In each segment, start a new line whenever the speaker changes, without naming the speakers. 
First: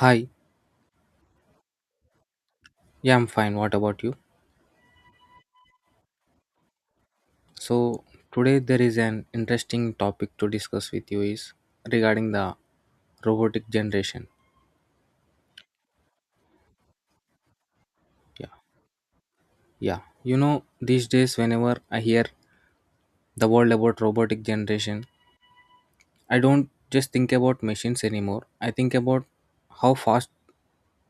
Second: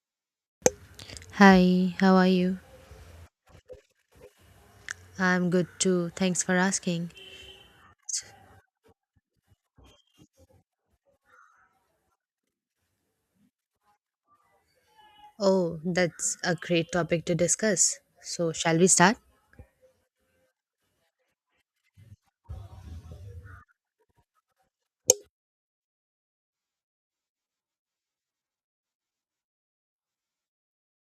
Hi,
Hi, how are you?
yeah, I'm fine. What about you?
I'm good too. Thanks for asking.
So today there is an interesting topic to discuss with you is regarding the robotic generation.
Oh, that's a great topic to discuss.
Yeah,
So, shall we start?
yeah. These days whenever I hear the world about robotic generation, I don't just think about machines anymore. I think about how fast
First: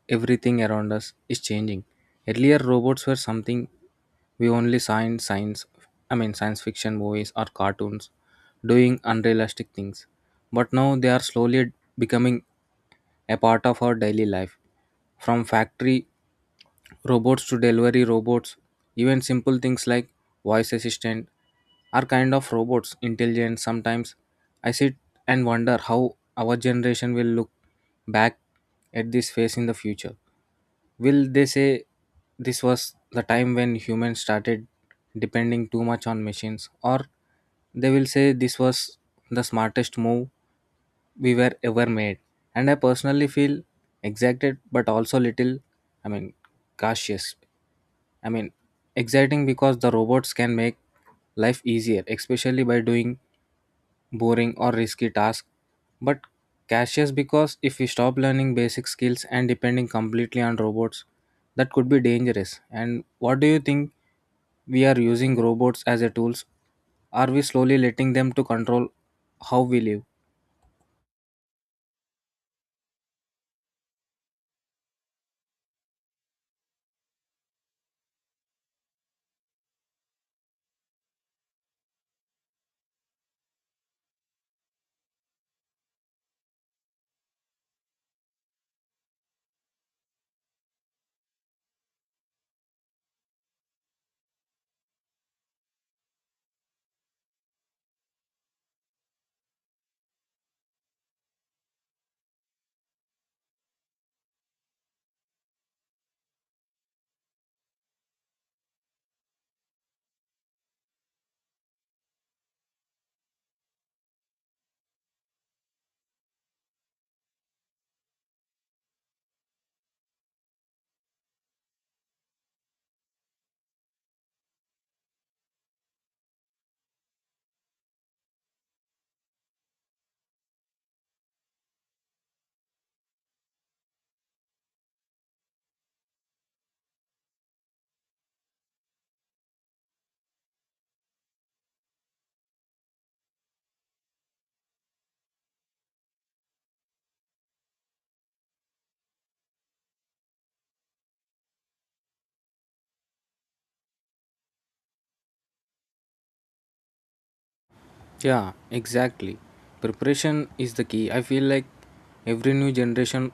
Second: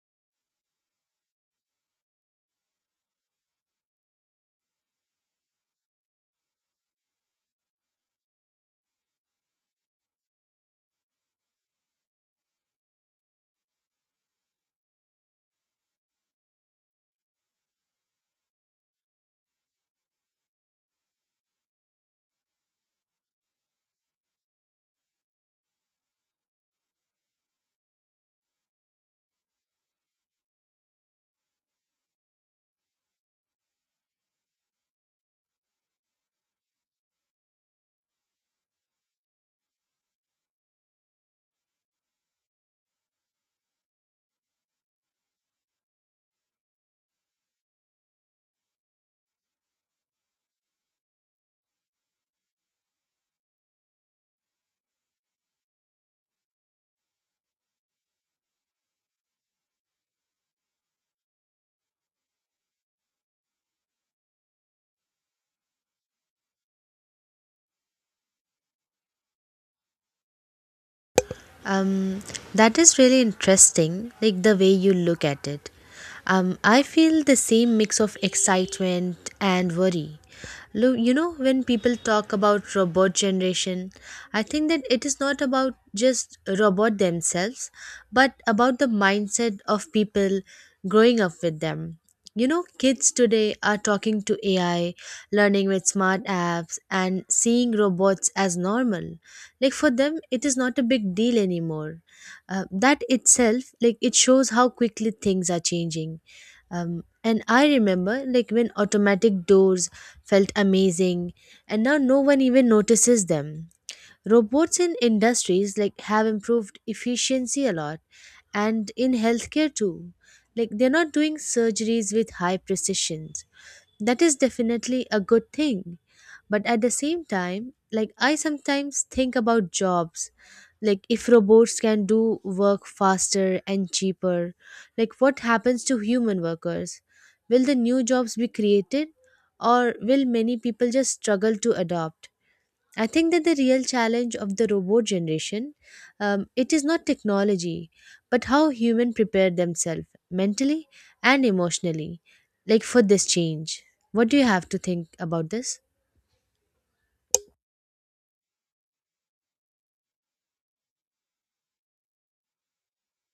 everything around us is changing. Earlier, robots were something we only saw in science, science fiction movies or cartoons doing unrealistic things. But now they are slowly becoming a part of our daily life. From factory robots to delivery robots, even simple things like voice assistant are kind of robots, intelligent sometimes I sit and wonder how our generation will look back at this phase in the future. Will they say this was the time when humans started depending too much on machines, or they will say this was the smartest move we were ever made? And I personally feel excited, but also little, I mean, cautious. I mean, Exciting because the robots can make life easier, especially by doing boring or risky task, but cautious because if we stop learning basic skills and depending completely on robots, that could be dangerous. And what do you think we are using robots as a tools? Are we slowly letting them to control how we live?
Um, that is really interesting, like the way you look at it. I feel the same mix of excitement and worry. You know, when people talk about robot generation, I think that it is not about just robot themselves, but about the mindset of people growing up with them. You know, kids today are talking to AI, learning with smart apps, and seeing robots as normal. Like for them, it is not a big deal anymore. That itself, like it shows how quickly things are changing. And I remember, like when automatic doors felt amazing and now no one even notices them. Robots in industries like have improved efficiency a lot, and in healthcare too, like they're not doing surgeries with high precisions. That is definitely a good thing, but at the same time, like I sometimes think about jobs. Like if robots can do work faster and cheaper, like what happens to human workers? Will the new jobs be created, or will many people just struggle to adopt? I think that the real challenge of the robot generation, it is not technology, but how human prepare themselves mentally and emotionally, like for this change. What do you have to think about this?
Yeah, exactly. Preparation is the key. I feel like every new generation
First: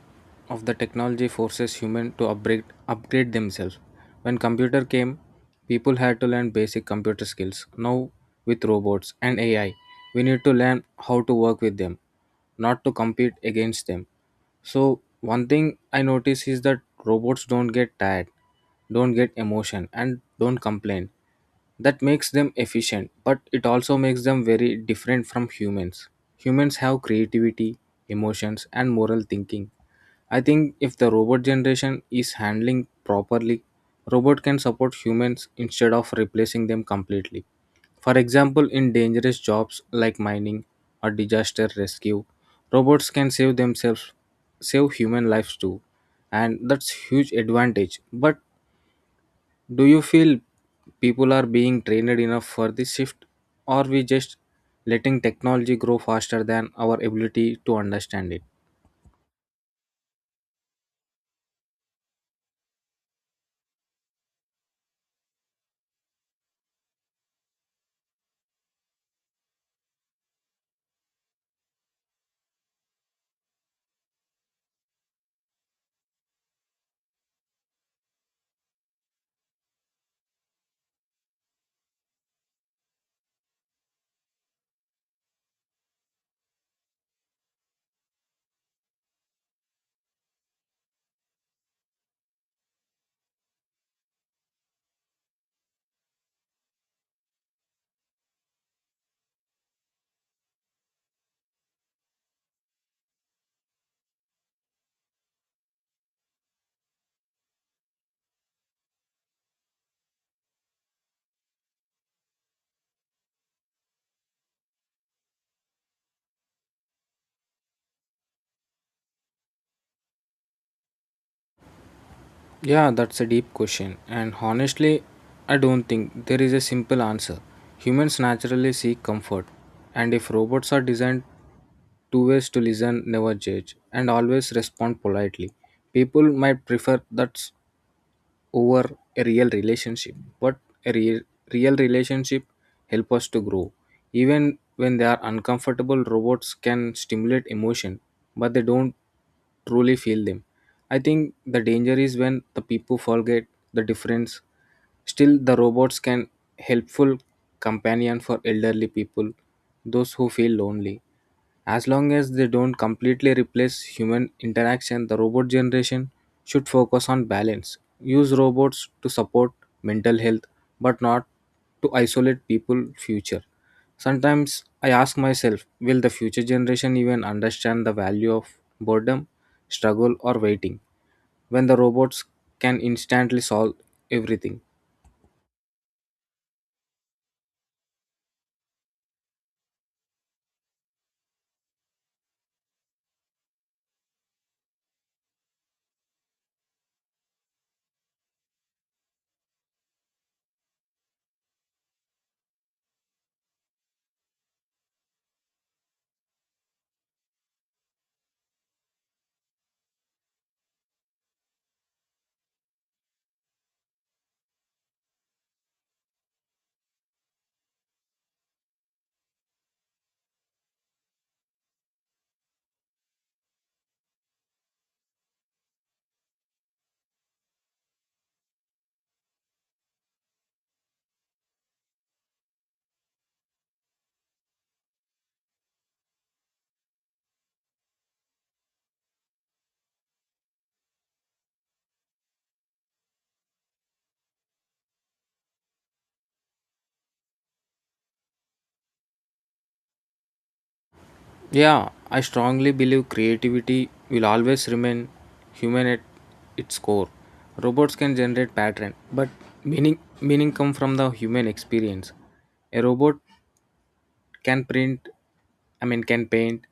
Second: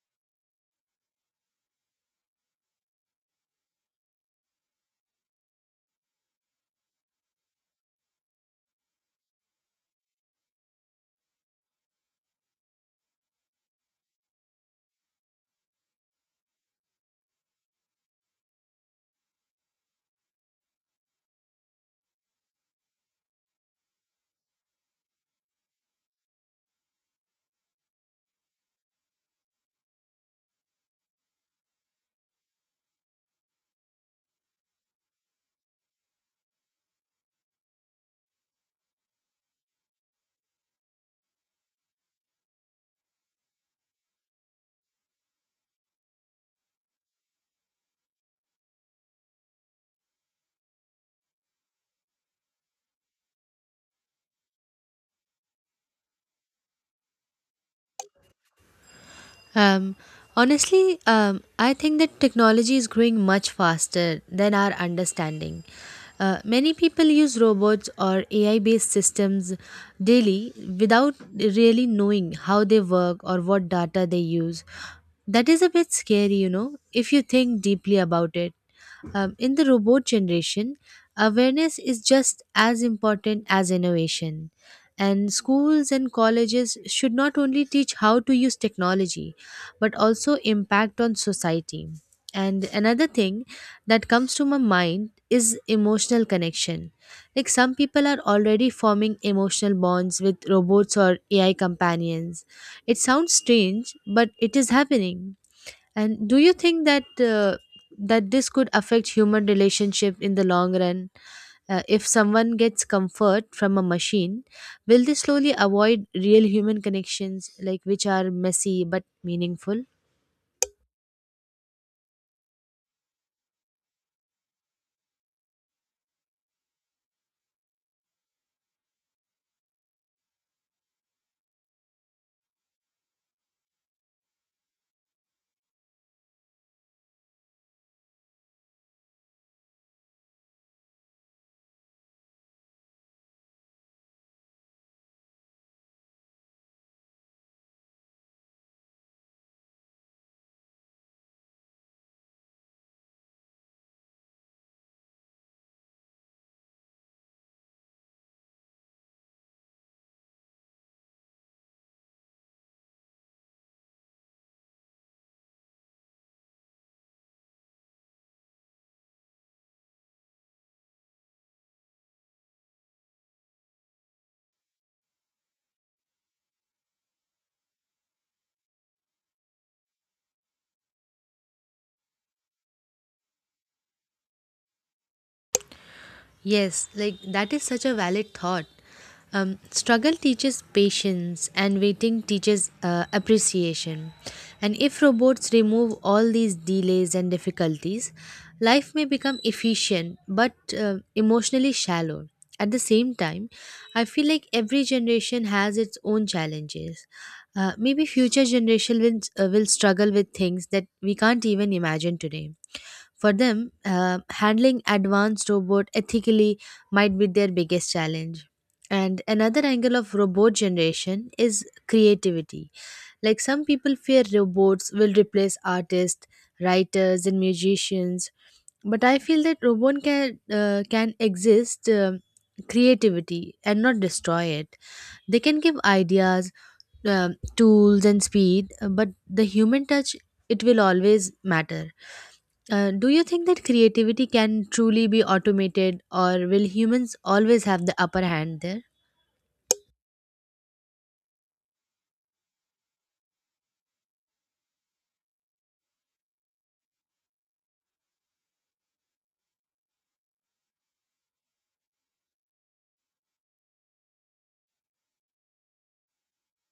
of the technology forces human to upgrade themselves. When computer came, people had to learn basic computer skills. Now with robots and AI, we need to learn how to work with them, not to compete against them. So one thing I notice is that robots don't get tired, don't get emotion and don't complain. That makes them efficient but it also makes them very different from humans. Humans have creativity, emotions and moral thinking. I think if the robot generation is handling properly, robot can support humans instead of replacing them completely. For example, in dangerous jobs like mining or disaster rescue, robots can save themselves, save human lives too, and that's huge advantage. But do you feel people are being trained enough for this shift? Or we just letting technology grow faster than our ability to understand it?
Um, Honestly, I think that technology is growing much faster than our understanding. Many people use robots or AI based systems daily without really knowing how they work or what data they use. That is a bit scary, you know, if you think deeply about it. In the robot generation, awareness is just as important as innovation. And schools and colleges should not only teach how to use technology, but also impact on society. And another thing that comes to my mind is emotional connection. Like some people are already forming emotional bonds with robots or AI companions. It sounds strange, but it is happening. And do you think that that this could affect human relationship in the long run? If someone gets comfort from a machine, will they slowly avoid real human connections, like which are messy but meaningful?
Yeah, that's a deep question. And honestly, I don't think there is a simple answer. Humans naturally seek comfort. And if robots are designed two ways to listen, never judge, and always respond politely, people might prefer that over a real relationship. But a real, real relationship help us to grow even when they are uncomfortable. Robots can stimulate emotion but they don't truly feel them. I think the danger is when the people forget the difference. Still the robots can helpful companion for elderly people, those who feel lonely. As long as they don't completely replace human interaction, the robot generation should focus on balance. Use robots to support mental health, but not to isolate people future. Sometimes I ask myself, will the future generation even understand the value of boredom, struggle or waiting when the robots can instantly solve everything?
Yes, like that is such a valid thought. Struggle teaches patience, and waiting teaches appreciation. And if robots remove all these delays and difficulties, life may become efficient but emotionally shallow. At the same time, I feel like every generation has its own challenges. Maybe future generation will struggle with things that we can't even imagine today. For them, handling advanced robot ethically might be their biggest challenge. And another angle of robot generation is creativity. Like some people fear robots will replace artists, writers, and musicians, but I feel that robot can exist creativity and not destroy it. They can give ideas, um tools, and speed, but the human touch, it will always matter. Do you think that creativity can truly be automated, or will humans always have the upper hand there?
Yeah, I strongly believe creativity will always remain human at its core. Robots can generate pattern, but meaning come from the human experience. A robot can print, can paint,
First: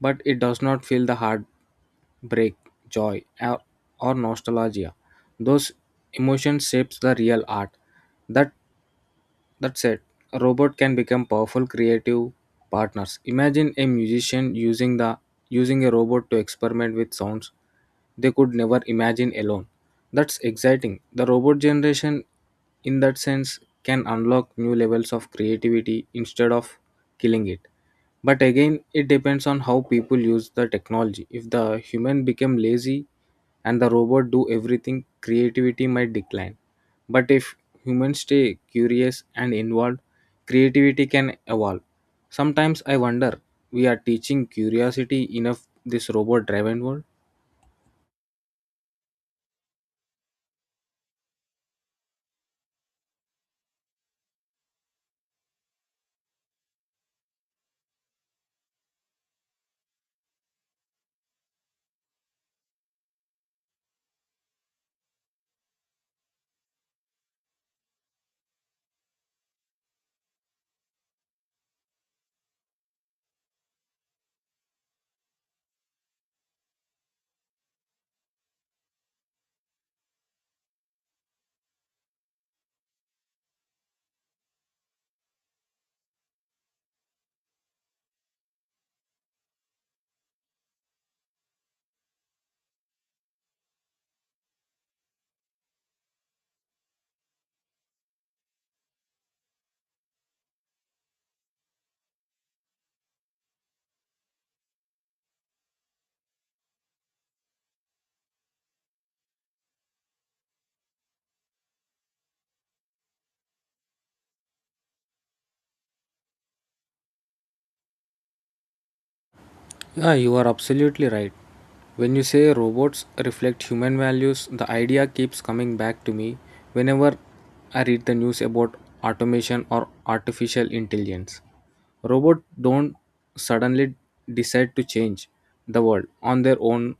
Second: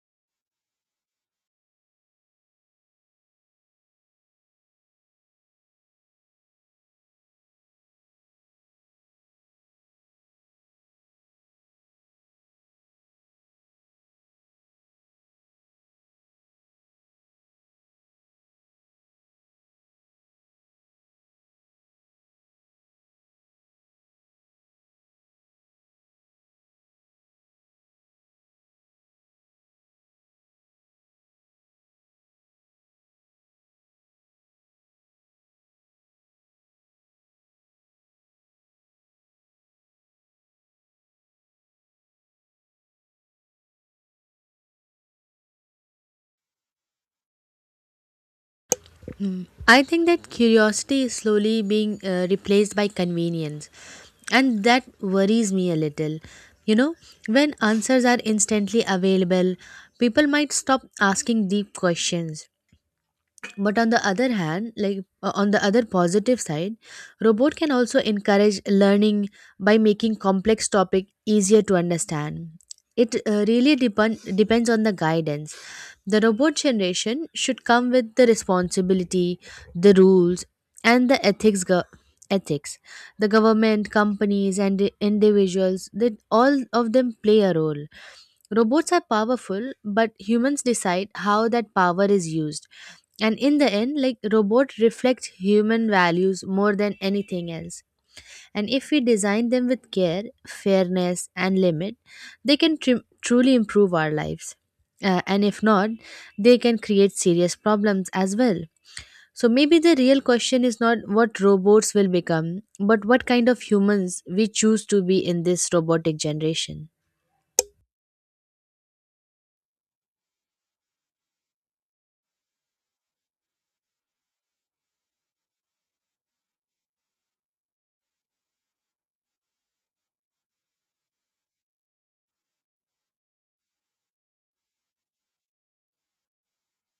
but it does not feel the heartbreak, joy, or nostalgia. Those emotions shapes the real art. That that said, a robot can become powerful creative partners. Imagine a musician using a robot to experiment with sounds they could never imagine alone. That's exciting. The robot generation in that sense can unlock new levels of creativity instead of killing it. But again, it depends on how people use the technology. If the human become lazy and the robot do everything, creativity might decline. But if humans stay curious and involved, creativity can evolve. Sometimes I wonder, we are teaching curiosity enough this robot driven world?
Hmm. I think that curiosity is slowly being replaced by convenience, and that worries me a little. You know, when answers are instantly available, people might stop asking deep questions. But on the other hand, like on the other positive side, robot can also encourage learning by making complex topic easier to understand. It really depends on the guidance. The robot generation should come with the responsibility, the rules, and the ethics. The government, companies, and the individuals, that all of them play a role. Robots are powerful, but humans decide how that power is used. And in the end, like robot reflects human values more than anything else. And if we design them with care, fairness, and limit, they can truly improve our lives. And if not, they can create serious problems as well. So maybe the real question is not what robots will become, but what kind of humans we choose to be in this robotic generation.
Yeah, you are absolutely right. When you say robots reflect human values, the idea keeps coming back to me whenever I read the news about automation or artificial intelligence. Robots don't suddenly decide to change the world on their own,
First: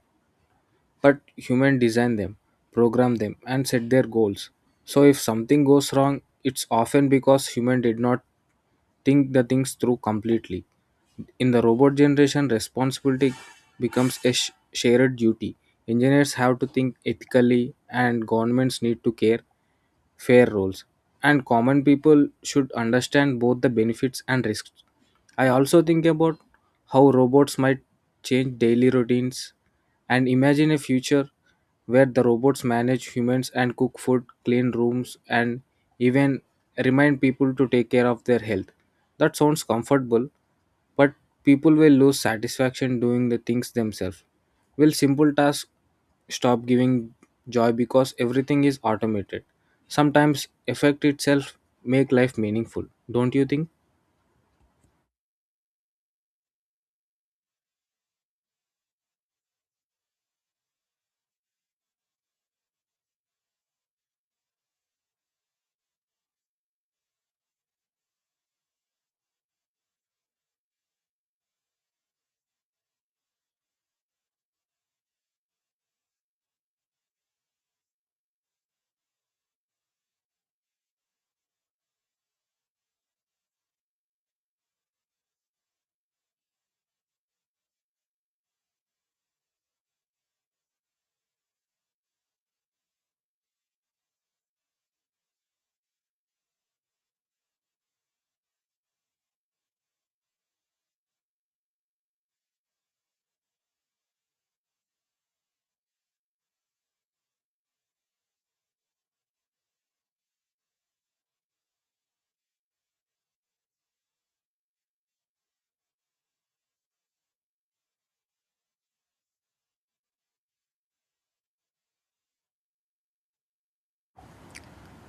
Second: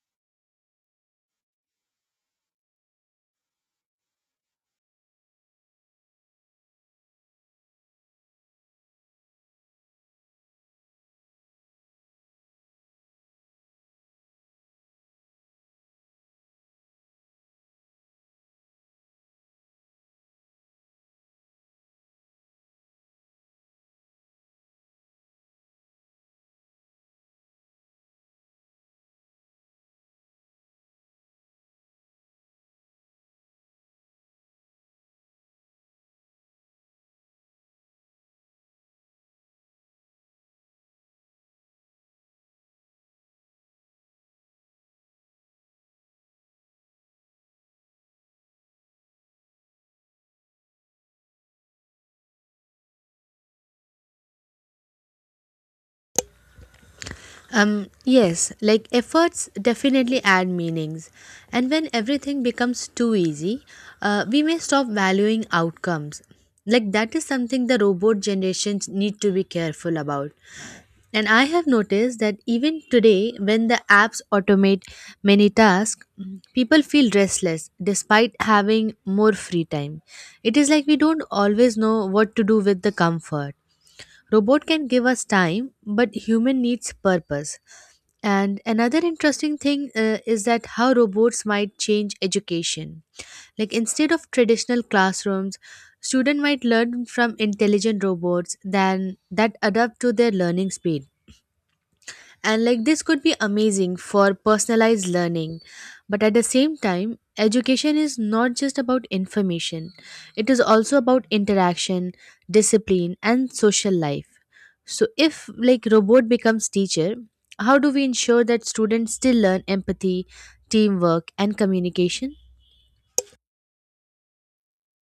but human design them, program them, and set their goals. So if something goes wrong, it's often because human did not think the things through completely. In the robot generation, responsibility becomes a shared duty. Engineers have to think ethically, and governments need to care fair rules, and common people should understand both the benefits and risks. I also think about how robots might change daily routines and imagine a future where the robots manage humans and cook food, clean rooms, and even remind people to take care of their health. That sounds comfortable, but people will lose satisfaction doing the things themselves. Will simple tasks stop giving joy because everything is automated? Sometimes effect itself make life meaningful, don't you think?
Yes, like efforts definitely add meanings. And when everything becomes too easy, we may stop valuing outcomes. Like that is something the robot generations need to be careful about. And I have noticed that even today, when the apps automate many tasks, people feel restless despite having more free time. It is like we don't always know what to do with the comfort. Robot can give us time, but human needs purpose. And another interesting thing is that how robots might change education. Like instead of traditional classrooms, student might learn from intelligent robots than that adapt to their learning speed. And like this could be amazing for personalized learning. But at the same time, education is not just about information, it is also about interaction, discipline, and social life. So if like robot becomes teacher, how do we ensure that students still learn empathy, teamwork, and communication?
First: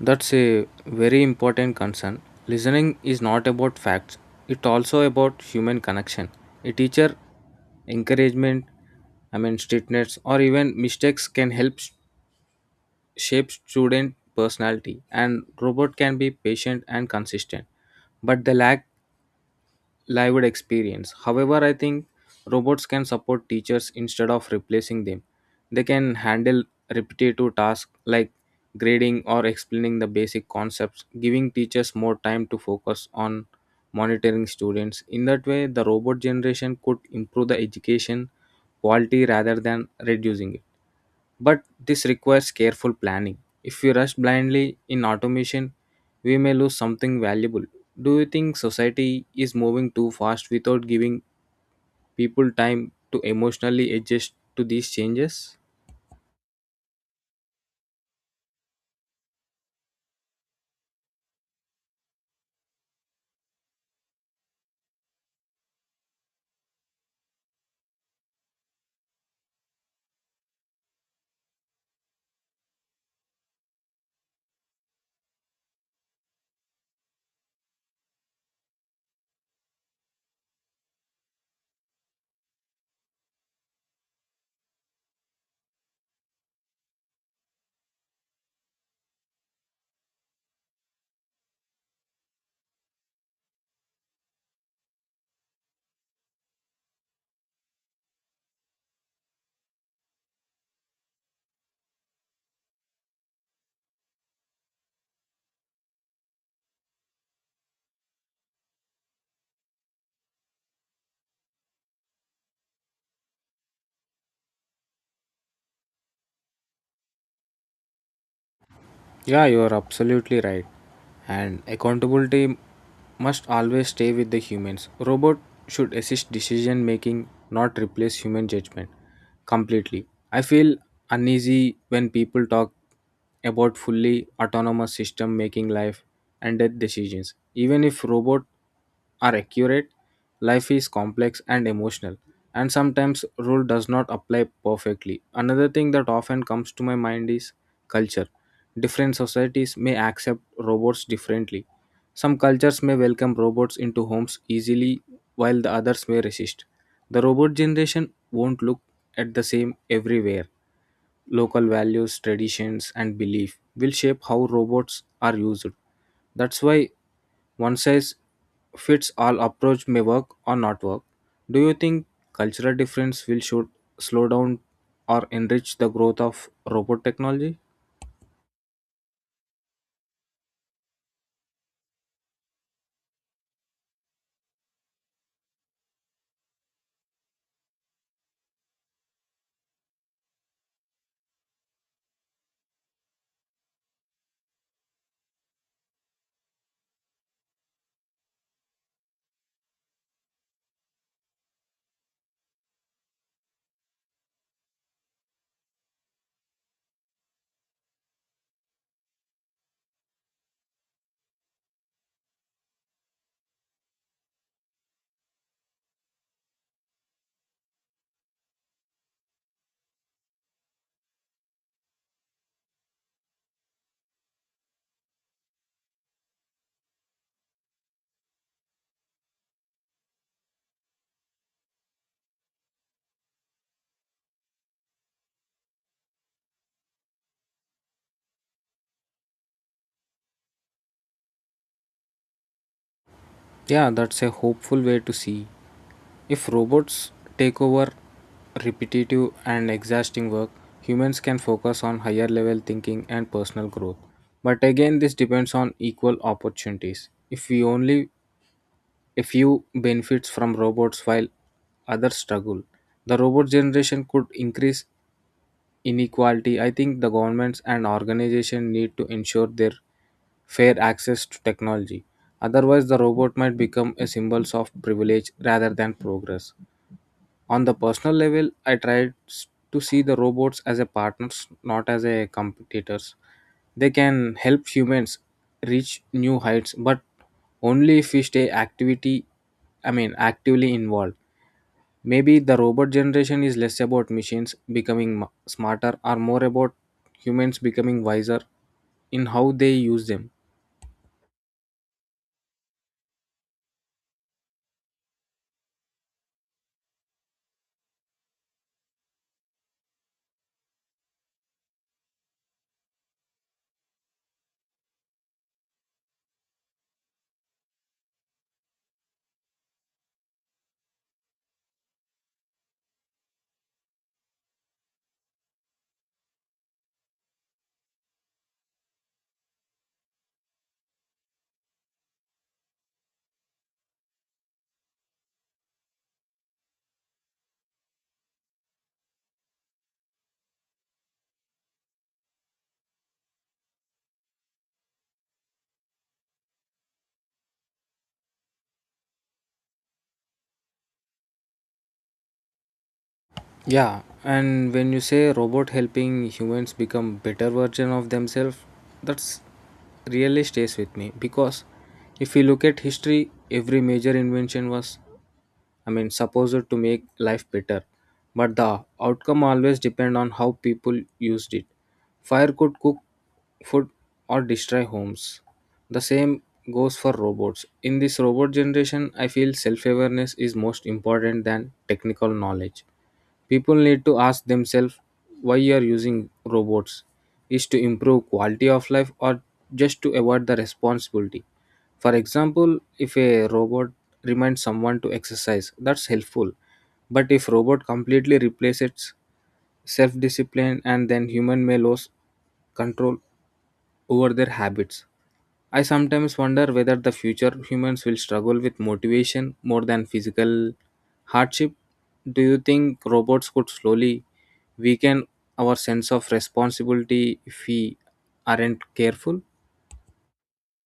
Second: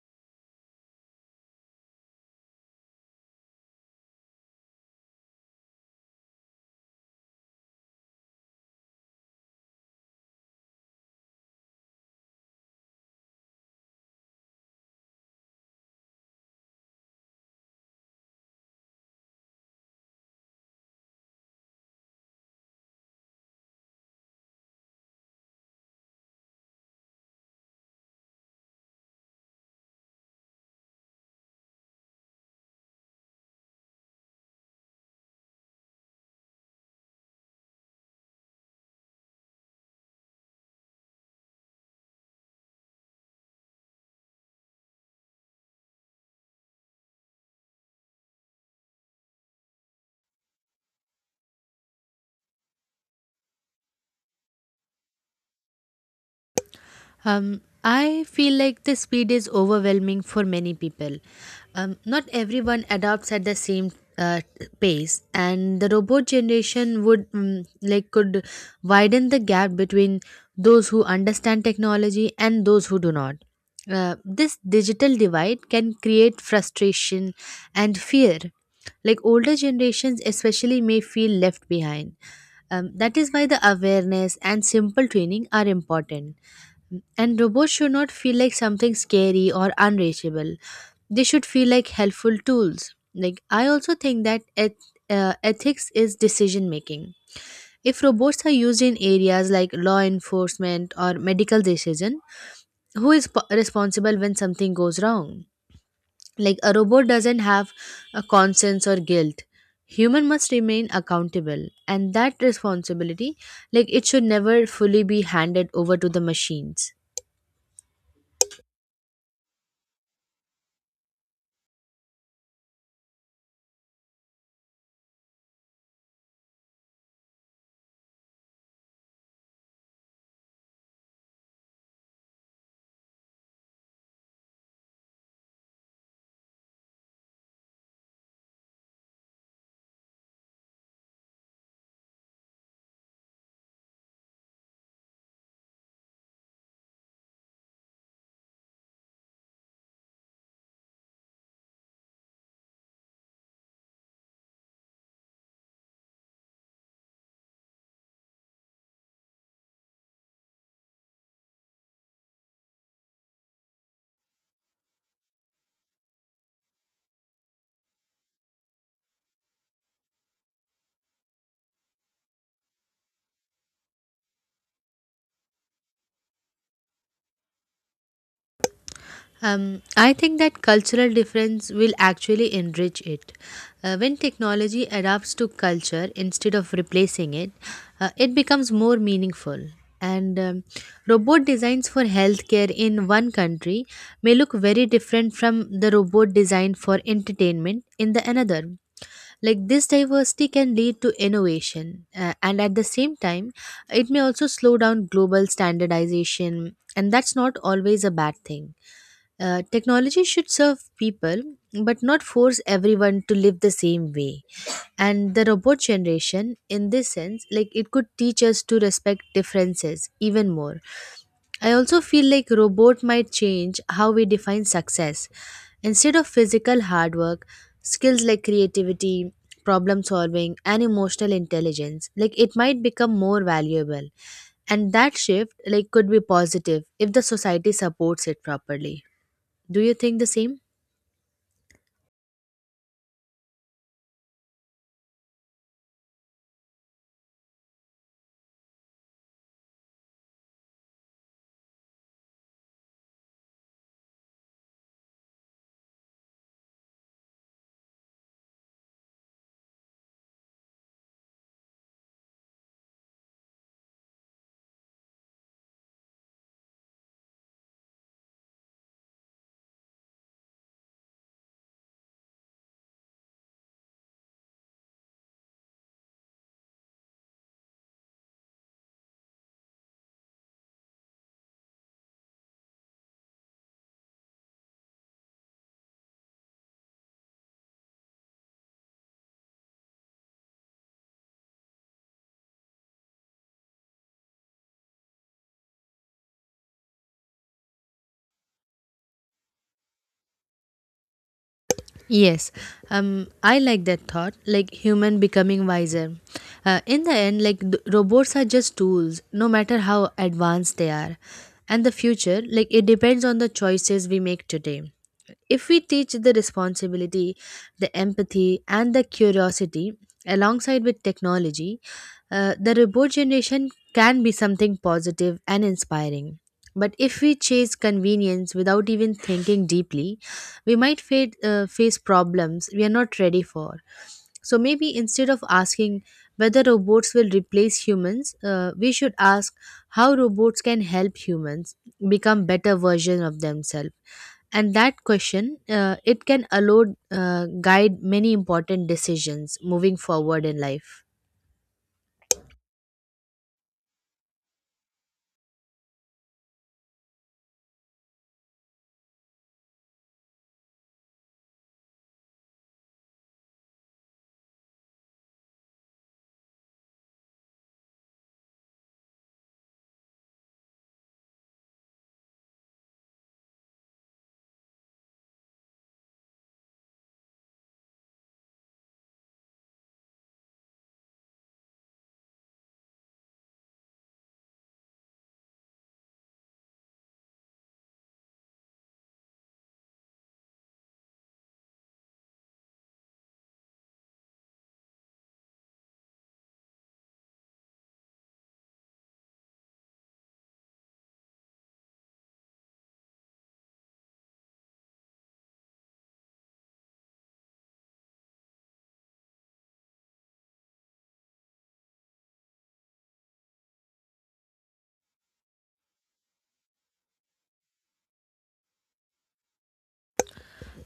That's a very important concern. Listening is not about facts, it's also about human connection. A teacher, encouragement, strictness, or even mistakes can help shape student personality. And robot can be patient and consistent, but they lack lived experience. However, I think robots can support teachers instead of replacing them. They can handle repetitive tasks like grading or explaining the basic concepts, giving teachers more time to focus on monitoring students. In that way the robot generation could improve the education quality rather than reducing it, but this requires careful planning. If we rush blindly in automation, we may lose something valuable. Do you think society is moving too fast without giving people time to emotionally adjust to these changes?
I feel like the speed is overwhelming for many people. Not everyone adopts at the same uh, pace, and the robot generation would like could widen the gap between those who understand technology and those who do not. This digital divide can create frustration and fear. Like older generations especially may feel left behind. That is why the awareness and simple training are important, and robots should not feel like something scary or unreachable. They should feel like helpful tools. Like I also think that ethics is decision making. If robots are used in areas like law enforcement or medical decision, who is responsible when something goes wrong? Like a robot doesn't have a conscience or guilt. Human must remain accountable, and that responsibility, like it should never fully be handed over to the machines.
Yeah, you are absolutely right. And accountability must always stay with the humans. Robot should assist decision making, not replace human judgment completely. I feel uneasy when people talk about fully autonomous system making life and death decisions. Even if robot are accurate, life is complex and emotional, and sometimes rule does not apply perfectly. Another thing that often comes to my mind is culture. Different societies may accept robots differently. Some cultures may welcome robots into homes easily while the others may resist. The robot generation won't look at the same everywhere. Local values, traditions, and belief will shape how robots are used. That's why one size fits all approach may work or not work. Do you think cultural difference will should slow down or enrich the growth of robot technology?
I think that cultural difference will actually enrich it. When technology adapts to culture instead of replacing it, it becomes more meaningful. And robot designs for healthcare in one country may look very different from the robot design for entertainment in the another. Like this diversity can lead to innovation, and at the same time, it may also slow down global standardization, and that's not always a bad thing. Technology should serve people, but not force everyone to live the same way. And the robot generation in this sense, like it could teach us to respect differences even more. I also feel like robot might change how we define success. Instead of physical hard work, skills like creativity, problem solving, and emotional intelligence, like it might become more valuable. And that shift, like could be positive if the society supports it properly. Do you think the same?
Yeah, that's a hopeful way to see. If robots take over repetitive and exhausting work, humans can focus on higher level thinking and personal growth. But again, this depends on equal opportunities. If we only a few benefits from robots while others struggle, the robot generation could increase inequality. I think the governments and organizations need to ensure their fair access to technology. Otherwise, the robot might become a symbol of privilege rather than progress. On the personal level, I tried to see the robots as a partners, not as a competitors. They can help humans reach new heights, but only if we stay activity, actively involved. Maybe the robot generation is less about machines becoming smarter or more about humans becoming wiser in how they use them.
Yes, I like that thought, like human becoming wiser. In the end, like robots are just tools, no matter how advanced they are. And the future, like it depends on the choices we make today. If we teach the responsibility, the empathy, and the curiosity alongside with technology, the robot generation can be something positive and inspiring. But if we chase convenience without even thinking deeply, we might face problems we are not ready for. So maybe instead of asking whether robots will replace humans, we should ask how robots can help humans become better version of themselves. And that question, it can allow guide many important decisions moving forward in life.
Yeah, and when you say robot helping humans become better version of themselves, that's really stays with me because if you look at history, every major invention was supposed to make life better, but the outcome always depend on how people used it. Fire could cook food or destroy homes. The same goes for robots. In this robot generation, I feel self awareness is most important than technical knowledge. People need to ask themselves why you are using robots. Is to improve quality of life or just to avoid the responsibility? For example, if a robot reminds someone to exercise, that's helpful. But if robot completely replaces self-discipline and then human may lose control over their habits. I sometimes wonder whether the future humans will struggle with motivation more than physical hardship. Do you think robots could slowly weaken our sense of responsibility if we aren't careful?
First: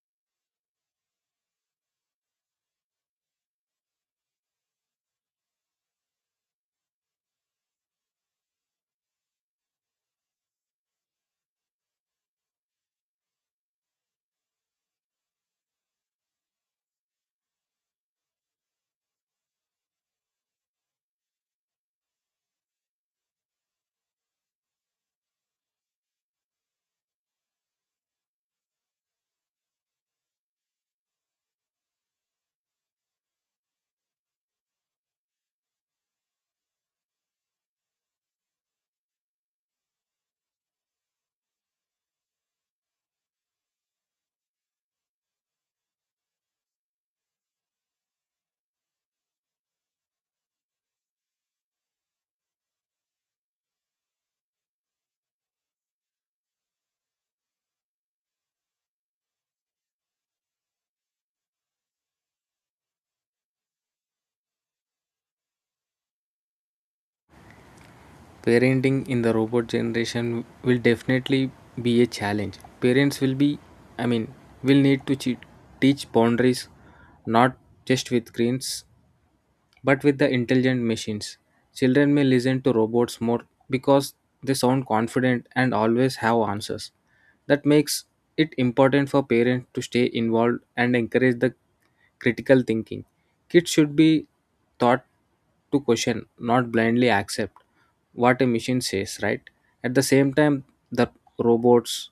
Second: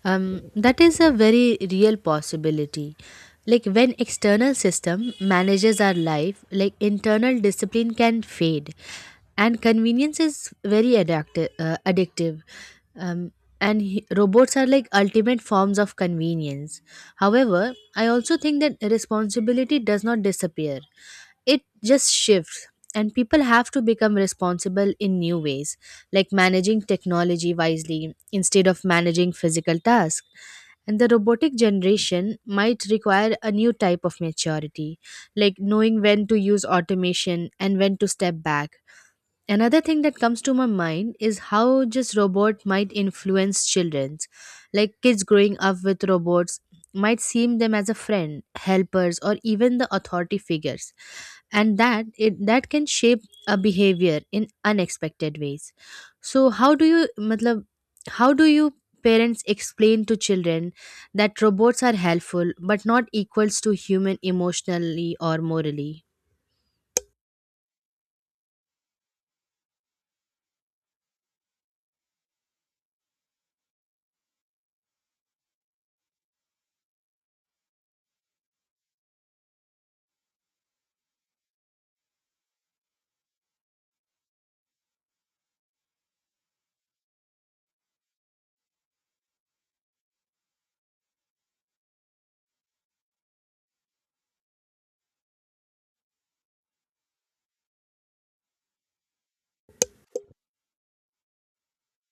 That is a very real possibility. Like when external system manages our life, like internal discipline can fade, and convenience is very addictive. Um, and robots are like ultimate forms of convenience. However, I also think that responsibility does not disappear. It just shifts, and people have to become responsible in new ways, like managing technology wisely instead of managing physical tasks. And the robotic generation might require a new type of maturity, like knowing when to use automation and when to step back. Another thing that comes to my mind is how just robot might influence children. Like kids growing up with robots might seem them as a friend, helpers, or even the authority figures, and that it that can shape a behavior in unexpected ways. So how do you how do you parents explain to children that robots are helpful but not equals to human emotionally or morally?
Parenting in the robot generation will definitely be a challenge. Parents will be, I mean, will need to teach boundaries not just with screens, but with the intelligent machines, children may listen to robots more because they sound confident and always have answers. That makes it important for parents to stay involved and encourage the critical thinking. Kids should be taught to question, not blindly accept what a machine says, right? At the same time, the robots'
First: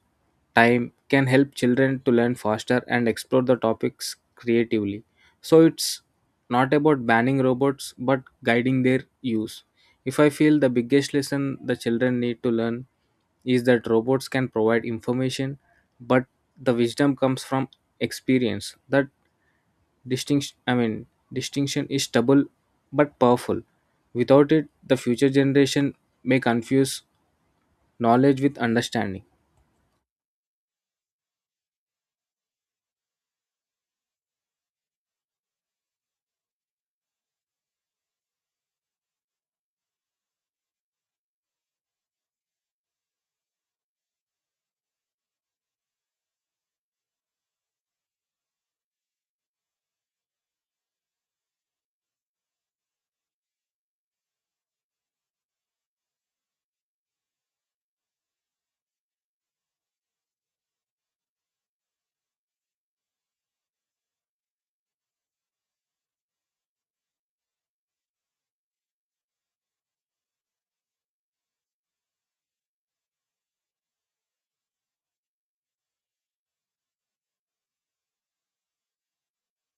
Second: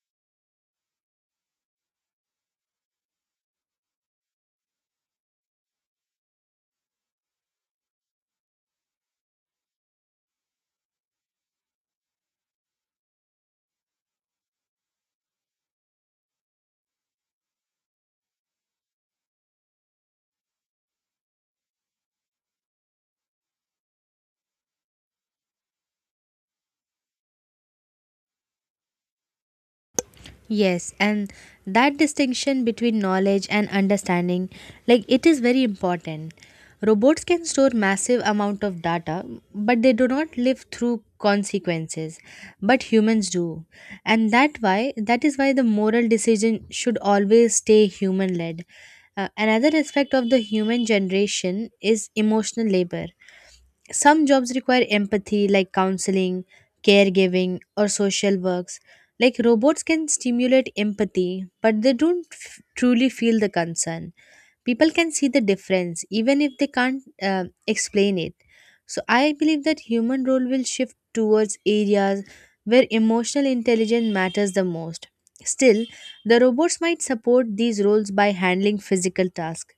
time can help children to learn faster and explore the topics creatively. So it's not about banning robots but guiding their use. If I feel the biggest lesson the children need to learn is that robots can provide information, but the wisdom comes from experience that distinction, distinction is double but powerful. Without it, the future generation may confuse knowledge with understanding.
Yes, and that distinction between knowledge and understanding, like it is very important. Robots can store massive amount of data, but they do not live through consequences, but humans do. And that is why the moral decision should always stay human led. Another aspect of the human generation is emotional labor. Some jobs require empathy, like counseling, caregiving, or social works. Like robots can stimulate empathy, but they don't truly feel the concern. People can see the difference even if they can't uh, explain it. So I believe that human role will shift towards areas where emotional intelligence matters the most. Still, the robots might support these roles by handling physical tasks.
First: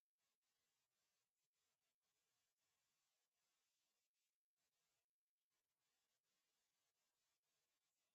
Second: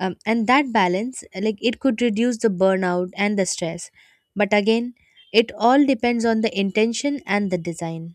And that balance, like it could reduce the burnout and the stress. But again, it all depends on the intention and the design.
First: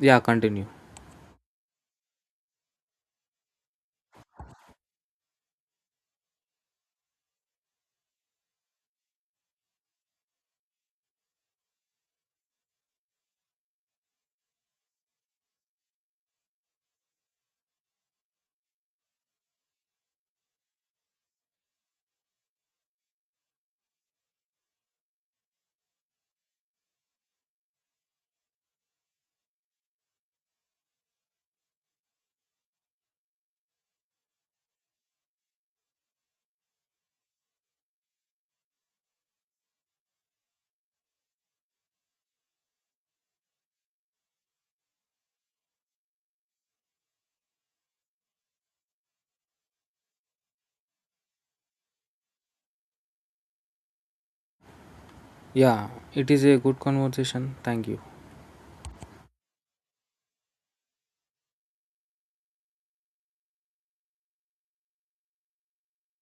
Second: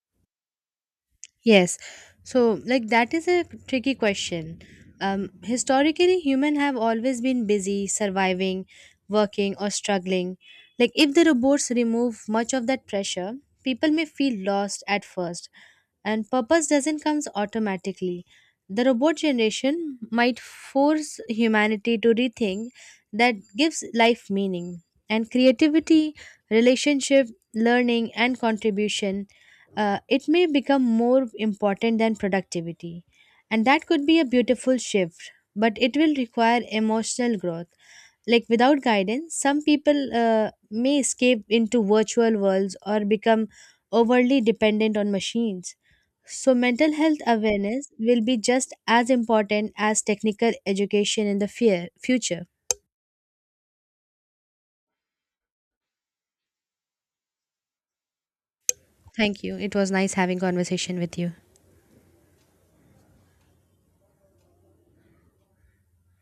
Yeah, continue.
Yes. So, like, that is a tricky question. Historically, humans have always been busy surviving, working, or struggling. Like, if the robots remove much of that pressure, people may feel lost at first, and purpose doesn't come automatically. The robot generation might force humanity to rethink that gives life meaning. And creativity, relationship, learning, and contribution, it may become more important than productivity. And that could be a beautiful shift, but it will require emotional growth. Like without guidance, some people may escape into virtual worlds or become overly dependent on machines. So, mental health awareness will be just as important as technical education in the future.
Yeah, it is a good conversation. Thank you.
Thank you. It was nice having conversation with you.